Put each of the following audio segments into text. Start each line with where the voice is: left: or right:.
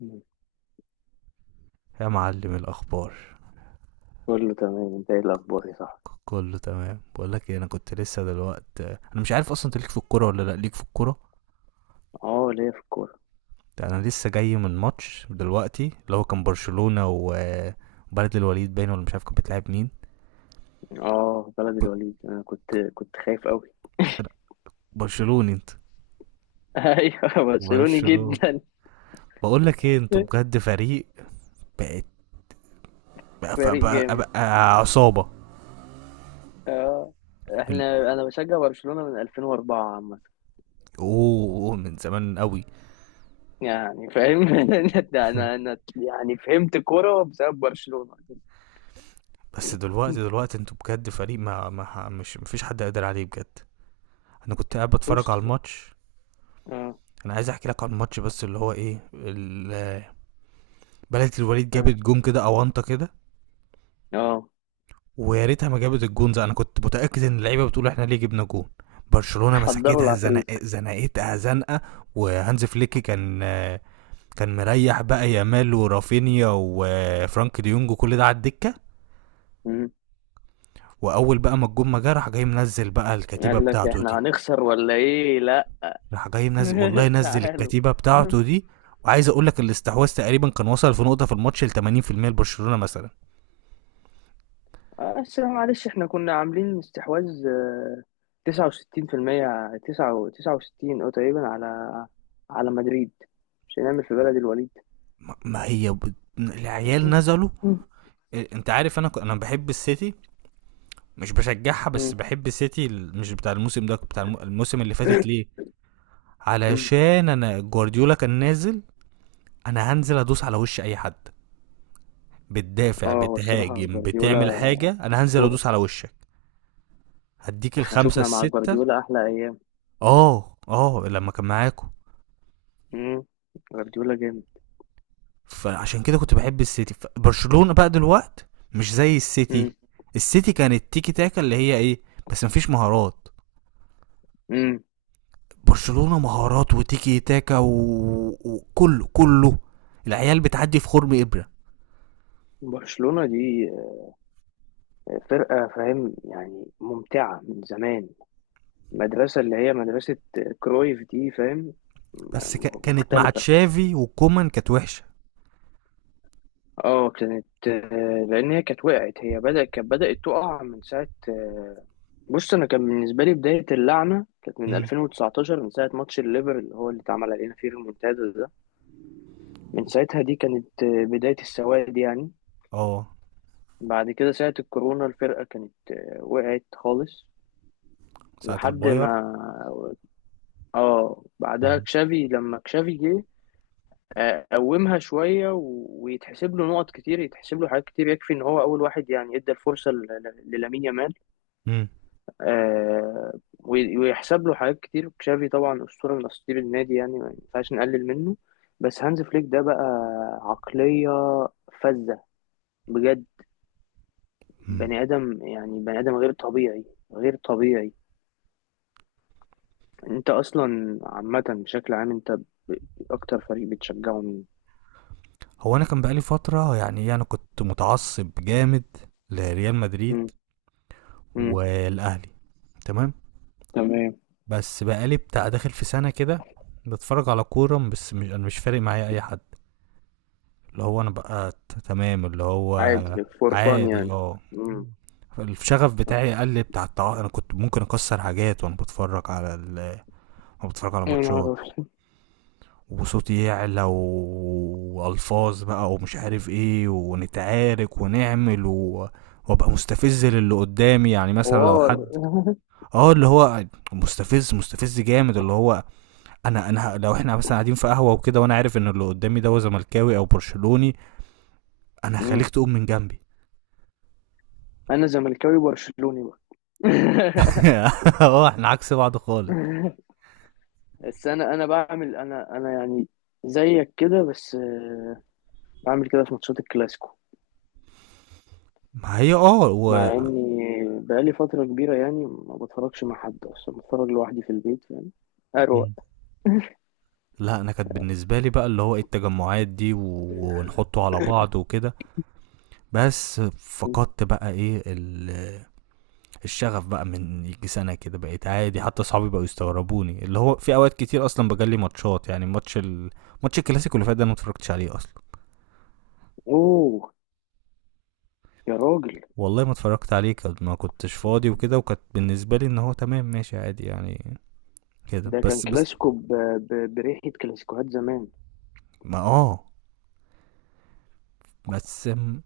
left: مم.
right: يا معلم الاخبار.
left: كله تمام، انت ايه الاخبار يا صاحبي؟
right: كله تمام، بقول لك إيه، انا كنت لسه دلوقت، انا مش عارف اصلا انت ليك في الكوره ولا لا ليك في الكوره.
left: اه ليا في الكوره.
right: ده انا لسه جاي من ماتش دلوقتي اللي هو كان برشلونه وبلد الوليد، باين ولا مش عارف كانت بتلعب مين.
left: اه بلد
right: كنت
left: الوليد، انا كنت خايف قوي.
right: أنا برشلوني. انت؟
left: ايوه برشلوني
right: برشلونه.
left: جدا.
right: بقول لك ايه، انتوا بجد فريق. بقت. بقى, بقى,
left: فريق
right: بقى,
left: جامد.
right: بقى عصابه.
left: اه
right: ال-
left: احنا بشجع برشلونه من 2004 عامه،
right: اوه أوه، من زمان قوي.
left: يعني فاهم. انا انا أنا يعني فهمت كوره بسبب برشلونه.
right: بس دلوقتي دلوقتي انتوا بجد فريق، ما مش مفيش حد قادر عليه بجد. انا كنت قاعد بتفرج
left: بص.
right: على الماتش.
left: اه.
right: انا عايز احكي لك عن ماتش، بس اللي هو ايه بلدة الوليد
left: اه.
right: جابت جون كده اونطه كده.
left: اه.
right: ويا ريتها ما جابت الجون ده، انا كنت متاكد ان اللعيبه بتقول احنا ليه جبنا جون. برشلونه
left: حضروا
right: مسكتها،
left: العفريت.
right: زنقتها زنقه. وهانز فليك كان مريح بقى، يامال ورافينيا وفرانك ديونج وكل ده على الدكه.
left: مم.
right: واول بقى ما الجون ما جه، راح جاي منزل بقى الكتيبه
left: قال لك
right: بتاعته
left: احنا
right: دي.
left: هنخسر ولا ايه؟ لا.
right: راح جاي منزل، والله نزل
left: تعالوا.
right: الكتيبه بتاعته دي. وعايز اقول لك الاستحواذ تقريبا كان وصل في نقطه في الماتش ل 80% لبرشلونه مثلا.
left: آه، بس معلش احنا كنا عاملين استحواذ آه، تسعة وستين في المية، تسعة وستين أو تقريبا، على على مدريد. مش هنعمل في بلد الوليد؟
right: ما هي العيال نزلوا.
left: مم.
right: إيه، انت عارف انا انا بحب السيتي. مش بشجعها، بس
left: مم.
right: بحب السيتي، مش بتاع الموسم ده، بتاع الموسم اللي فاتت ليه.
left: مم.
right: علشان انا جوارديولا كان نازل، انا هنزل ادوس على وش اي حد. بتدافع
left: اه، هو الصراحة
right: بتهاجم
left: جوارديولا
right: بتعمل حاجه، انا هنزل
left: أسطورة.
right: ادوس على وشك. هديك
left: احنا
right: الخمسه
left: شفنا مع
right: السته.
left: جوارديولا أحلى أيام.
right: اه اه، لما كان معاكم.
left: مم. جوارديولا جامد.
right: فعشان كده كنت بحب السيتي. برشلونه بقى دلوقت مش زي السيتي.
left: مم.
right: السيتي كانت تيكي تاكا اللي هي ايه، بس مفيش مهارات.
left: مم.
right: برشلونه مهارات وتيكي تاكا وكله كله. العيال بتعدي في خرم ابره.
left: برشلونة دي فرقة، فاهم يعني، ممتعة من زمان. المدرسة اللي هي مدرسة كرويف دي، فاهم،
right: بس كانت مع
left: مختلفة.
right: تشافي وكومان كانت وحشه.
left: اه كانت آه، لان هي كانت وقعت، هي بدأت، كانت بدأت تقع من ساعة آه، بص انا كان بالنسبة لي بداية اللعنة كانت من
right: امم.
left: 2019، من ساعة ماتش الليفر اللي هو اللي اتعمل علينا فيه المونتادا ده. من ساعتها دي كانت آه، بداية السواد يعني.
right: اه،
left: بعد كده ساعة الكورونا الفرقة كانت آه، وقعت خالص
right: ساعه
left: لحد ما،
right: الباير.
left: اه بعدها
right: امم.
left: كشافي، لما كشافي جه قومها شوية ويتحسب له نقط كتير، يتحسب له حاجات كتير، يكفي إن هو أول واحد يعني إدى الفرصة للامين يامال آه، وي- ويحسب له حاجات كتير. تشافي طبعا أسطورة من أساطير النادي، يعني ما ينفعش نقلل منه. بس هانز فليك ده بقى عقلية فذة بجد،
right: امم.
left: بني آدم يعني، بني آدم غير طبيعي، غير طبيعي. أنت أصلا عامة، بشكل عام أنت أكتر فريق بتشجعه مين؟
right: هو انا كان بقالي فتره، يعني إيه، انا كنت متعصب جامد لريال مدريد
left: مم. مم.
right: والاهلي. تمام.
left: تمام.
right: بس بقالي بتاع داخل في سنه كده بتفرج على كوره، بس مش، انا مش فارق معايا اي حد، اللي هو انا بقى تمام اللي هو
left: عادي فور فان
right: عادي
left: يعني.
right: اه.
left: مم.
right: الشغف بتاعي قل، بتاع انا كنت ممكن اكسر حاجات وانا بتفرج على وانا بتفرج على
left: يا نهار
right: ماتشات،
left: أبيض.
right: وصوتي يعلى والفاظ بقى ومش عارف ايه ونتعارك ونعمل وابقى مستفز للي قدامي، يعني مثلا لو
left: حوار.
right: حد اه اللي هو مستفز مستفز جامد اللي هو، انا لو احنا مثلا قاعدين في قهوه وكده، وانا عارف ان اللي قدامي ده هو زملكاوي او برشلوني، انا هخليك
left: مم.
right: تقوم من جنبي.
left: انا زملكاوي برشلوني بقى.
right: اه، احنا عكس بعض خالص.
left: بس انا بعمل، انا يعني زيك كده بس آه، بعمل كده في ماتشات الكلاسيكو.
right: ما هي اه
left: مع اني بقالي فترة كبيرة، يعني ما بتفرجش مع حد اصلا، بتفرج لوحدي في البيت يعني، اروق.
right: لأ، أنا كانت بالنسبة لي بقى اللي هو إيه التجمعات دي ونحطه على بعض وكده، بس فقدت بقى إيه الشغف بقى من ييجي سنة كده، بقيت عادي، حتى صحابي بقوا يستغربوني، اللي هو في أوقات كتير أصلًا باجلي ماتشات، يعني ماتش الكلاسيكو اللي فات ده أنا ما اتفرجتش عليه أصلًا،
left: اوه يا راجل،
right: والله ما اتفرجت عليه، كان ما كنتش فاضي وكده، وكانت بالنسبة لي إن هو تمام ماشي عادي يعني كده.
left: ده كان
right: بس
left: كلاسيكو بريحة كلاسيكوهات زمان.
right: ما بس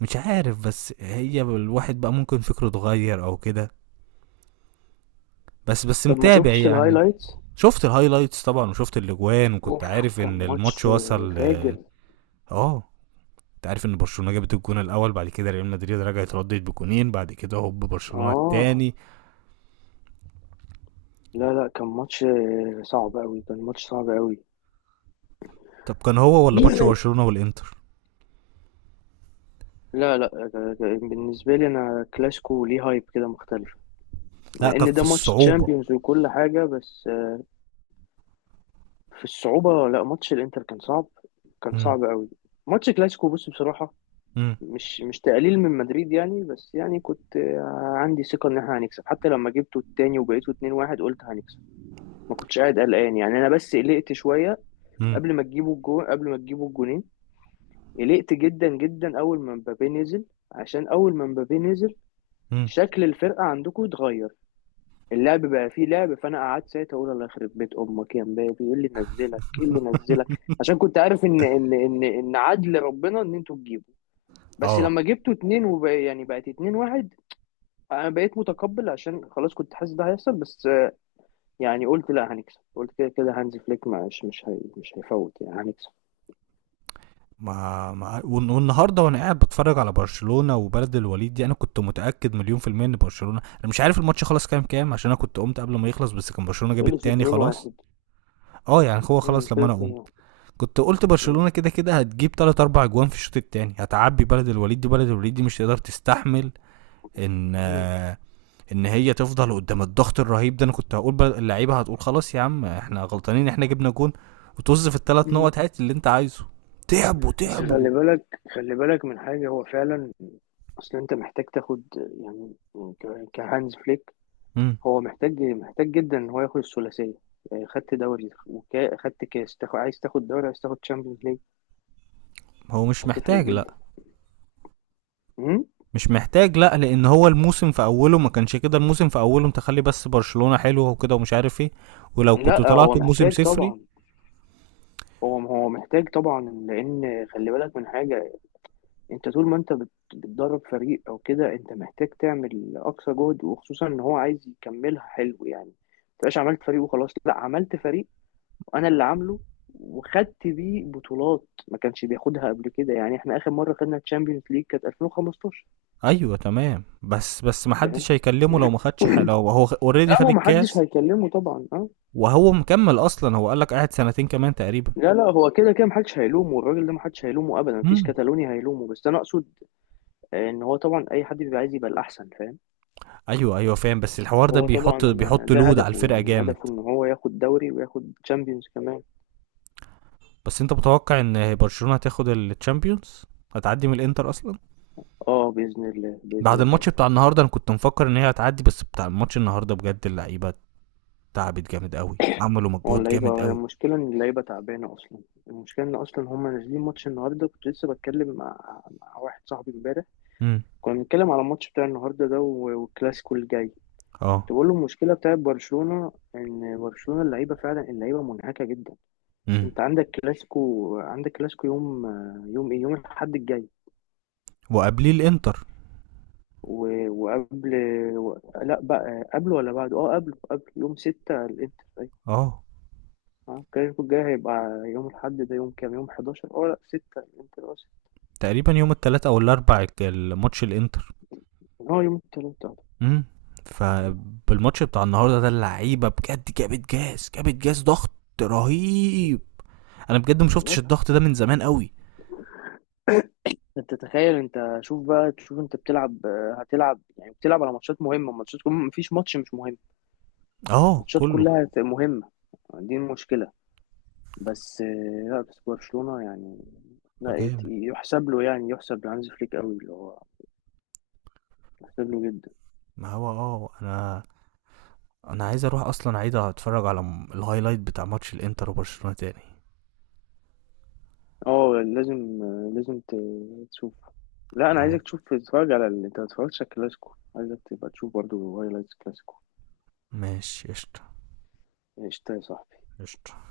right: مش عارف، بس هي الواحد بقى ممكن فكره اتغير أو كده، بس
left: طب ما
right: متابع
left: شفتش
right: يعني.
left: الهايلايتس؟
right: شفت الهايلايتس طبعا، وشفت الاجوان، وكنت
left: اوف،
right: عارف
left: كان
right: ان الماتش
left: ماتش
right: وصل. اه
left: فاجر.
right: آه، انت عارف ان برشلونه جابت الجون الاول، بعد كده ريال مدريد رجعت ردت بجونين، بعد كده هوب برشلونه
left: اه
right: التاني.
left: لا لا، كان ماتش آه، صعب قوي، كان ماتش صعب قوي.
right: طب كان هو ولا ماتش برشلونه والانتر؟
left: لا لا، آه، بالنسبة لي أنا كلاسيكو ليه هايب كده مختلف،
right: لا،
left: مع
right: كان
left: إن
right: في
left: ده ماتش
right: الصعوبه.
left: تشامبيونز وكل حاجة بس آه، في الصعوبة لا، ماتش الإنتر كان صعب، كان
right: مم،
left: صعب قوي. ماتش كلاسيكو بص بصراحة،
right: مم،
left: مش تقليل من مدريد يعني، بس يعني كنت آه، عندي ثقة إن إحنا هنكسب، حتى لما جبته التاني وبقيته 2-1 قلت هنكسب، ما كنتش قاعد قلقان يعني، أنا بس قلقت شوية
right: مم،
left: قبل ما تجيبوا الجون، قبل ما تجيبوا الجونين. قلقت جدا جدا اول ما مبابي نزل، عشان اول ما مبابي نزل
right: مم.
left: شكل الفرقه عندكم اتغير، اللعب بقى فيه لعب، فانا قعدت ساعتها اقول الله يخرب بيت امك يا مبابي، ايه اللي نزلك، ايه اللي نزلك؟ عشان كنت عارف ان عدل ربنا ان انتوا تجيبوا. بس
right: اه،
left: لما جبتوا اتنين وبقى يعني بقت اتنين واحد، انا بقيت متقبل عشان خلاص كنت حاسس ده هيحصل، بس آه، يعني قلت لا هنكسب، قلت كده كده هانز فليك مش هيفوت يعني، هنكسب.
right: ما والنهارده وانا قاعد بتفرج على برشلونه وبلد الوليد دي، انا كنت متاكد مليون في الميه ان برشلونه، انا مش عارف الماتش خلاص كام كام، عشان انا كنت قمت قبل ما يخلص، بس كان برشلونه جاب
left: خلص
right: التاني
left: اتنين
right: خلاص.
left: واحد.
right: اه، يعني هو خلاص لما
left: خلص
right: انا قمت
left: اتنين
right: كنت قلت برشلونه كده كده هتجيب 3 4 اجوان في الشوط الثاني، هتعبي بلد الوليد دي، بلد الوليد دي مش تقدر تستحمل ان ان هي تفضل قدام الضغط الرهيب ده. انا كنت هقول اللعيبه هتقول خلاص يا عم احنا غلطانين، احنا جبنا جون وطز في الثلاث
left: واحد.
right: نقط، هات اللي انت عايزه. تعبوا
left: بس
right: تعبوا.
left: خلي بالك، خلي بالك من حاجة، هو فعلا أصل أنت محتاج تاخد يعني كهانز فليك،
right: امم.
left: هو محتاج محتاج جدا إن هو ياخد الثلاثية، يعني خدت دوري وخدت كاس، تاخد عايز تاخد دوري، عايز تاخد تشامبيونز ليج،
right: هو مش
left: هتفرق
right: محتاج، لا.
left: جدا. مم؟
right: مش محتاج لا، لان هو الموسم في اوله ما كانش كده، الموسم في اوله، انت خلي بس برشلونه حلوه وكده ومش عارف ايه، ولو كنتوا
left: لا هو
right: طلعتوا بموسم
left: محتاج
right: صفري.
left: طبعا، هو محتاج طبعا، لأن خلي بالك من حاجة، أنت طول ما أنت بتدرب فريق أو كده أنت محتاج تعمل أقصى جهد، وخصوصا إن هو عايز يكملها حلو، يعني ما تبقاش عملت فريق وخلاص، لا عملت فريق وانا اللي عامله، وخدت بيه بطولات ما كانش بياخدها قبل كده، يعني احنا اخر مره خدنا تشامبيونز ليج كانت 2015.
right: أيوه تمام، بس ما
left: فاهم؟
right: حدش هيكلمه لو ما خدش لو هو already
left: لا
right: خد
left: هو ما حدش
right: الكاس،
left: هيكلمه طبعا. اه
right: وهو مكمّل أصلًا، هو قال لك قاعد سنتين كمان تقريبًا.
left: لا لا، هو كده كده ما حدش هيلومه الراجل ده، ما حدش هيلومه ابدا، ما فيش
right: إمم.
left: كتالوني هيلومه، بس انا اقصد آه، ان هو طبعا اي حد بيبقى عايز يبقى الاحسن، فاهم.
right: أيوه، أيوه فاهم، بس الحوار ده
left: فهو
right: بيحط
left: طبعا آه،
right: بيحط
left: ده
right: load على
left: هدفه
right: الفرقة
left: يعني،
right: جامد.
left: هدفه ان هو ياخد دوري وياخد تشامبيونز كمان.
right: بس أنت متوقع إن برشلونة هتاخد الChampions؟ هتعدّي من الإنتر أصلًا؟
left: اه باذن الله، باذن
right: بعد
left: الله.
right: الماتش بتاع النهارده أنا كنت مفكّر إن هي هتعدّي، بس بتاع الماتش النهارده بجد اللعيبة تعبت جامد أوي، عملوا
left: هو
right: مجهود جامد
left: اللعيبة، هي
right: أوي.
left: المشكلة إن اللعيبة تعبانة أصلا، المشكلة إن أصلا هما نازلين ماتش النهاردة. كنت لسه بتكلم مع، مع واحد صاحبي إمبارح،
right: إمم.
left: كنا بنتكلم على الماتش بتاع النهاردة ده والكلاسيكو الجاي،
right: آه.
left: تقول له المشكلة بتاعت برشلونة، إن برشلونة اللعيبة فعلا اللعيبة منهكة جدا.
right: إمم.
left: أنت عندك كلاسيكو، عندك كلاسيكو يوم، يوم إيه، يوم الأحد الجاي
right: وقبليه الإنتر.
left: و- وقبل لا بقى قبله ولا بعده، اه قبله، قبله يوم ستة الانتر أيوة.
right: آه.
left: اه الكلاسيكو الجاي هيبقى يوم الأحد ده، يوم كام، يوم 11 اه لا 6 الانتر آه،
right: تقريبًا يوم التلات أو الأربع الماتش الإنتر.
left: هو يوم التلات أهو.
right: امم.
left: آه،
right: فبالماتش بتاع النهارده ده اللعيبه بجد جابت جاز جابت جاز ضغط رهيب. انا بجد ما شفتش
left: بالظبط.
right: الضغط ده من زمان قوي.
left: انت تخيل، انت شوف بقى، تشوف انت بتلعب آه، هتلعب يعني، بتلعب على ماتشات مهمة، ماتشات مفيش ماتش مش مهم،
right: اه
left: ماتشات
right: كله
left: كلها مهمة، دي المشكلة. بس آه، لا بس برشلونة يعني، لا
right: جامد.
left: يحسب له يعني، يحسب لهانز فليك قوي اللي هو يحسب له جدا.
right: ما هو اه انا، انا عايز اروح اصلا، عايز اتفرج على الهايلايت بتاع ماتش الانتر وبرشلونه تاني.
left: اه لازم آه، لازم تشوف، لا انا
right: اه
left: عايزك تشوف، تتفرج على انت ما اتفرجتش على الكلاسيكو، عايزك تبقى تشوف برضو هايلايتس كلاسيكو.
right: ماشي قشطه.
left: قشطة يا صاحبي.
right: قشطه.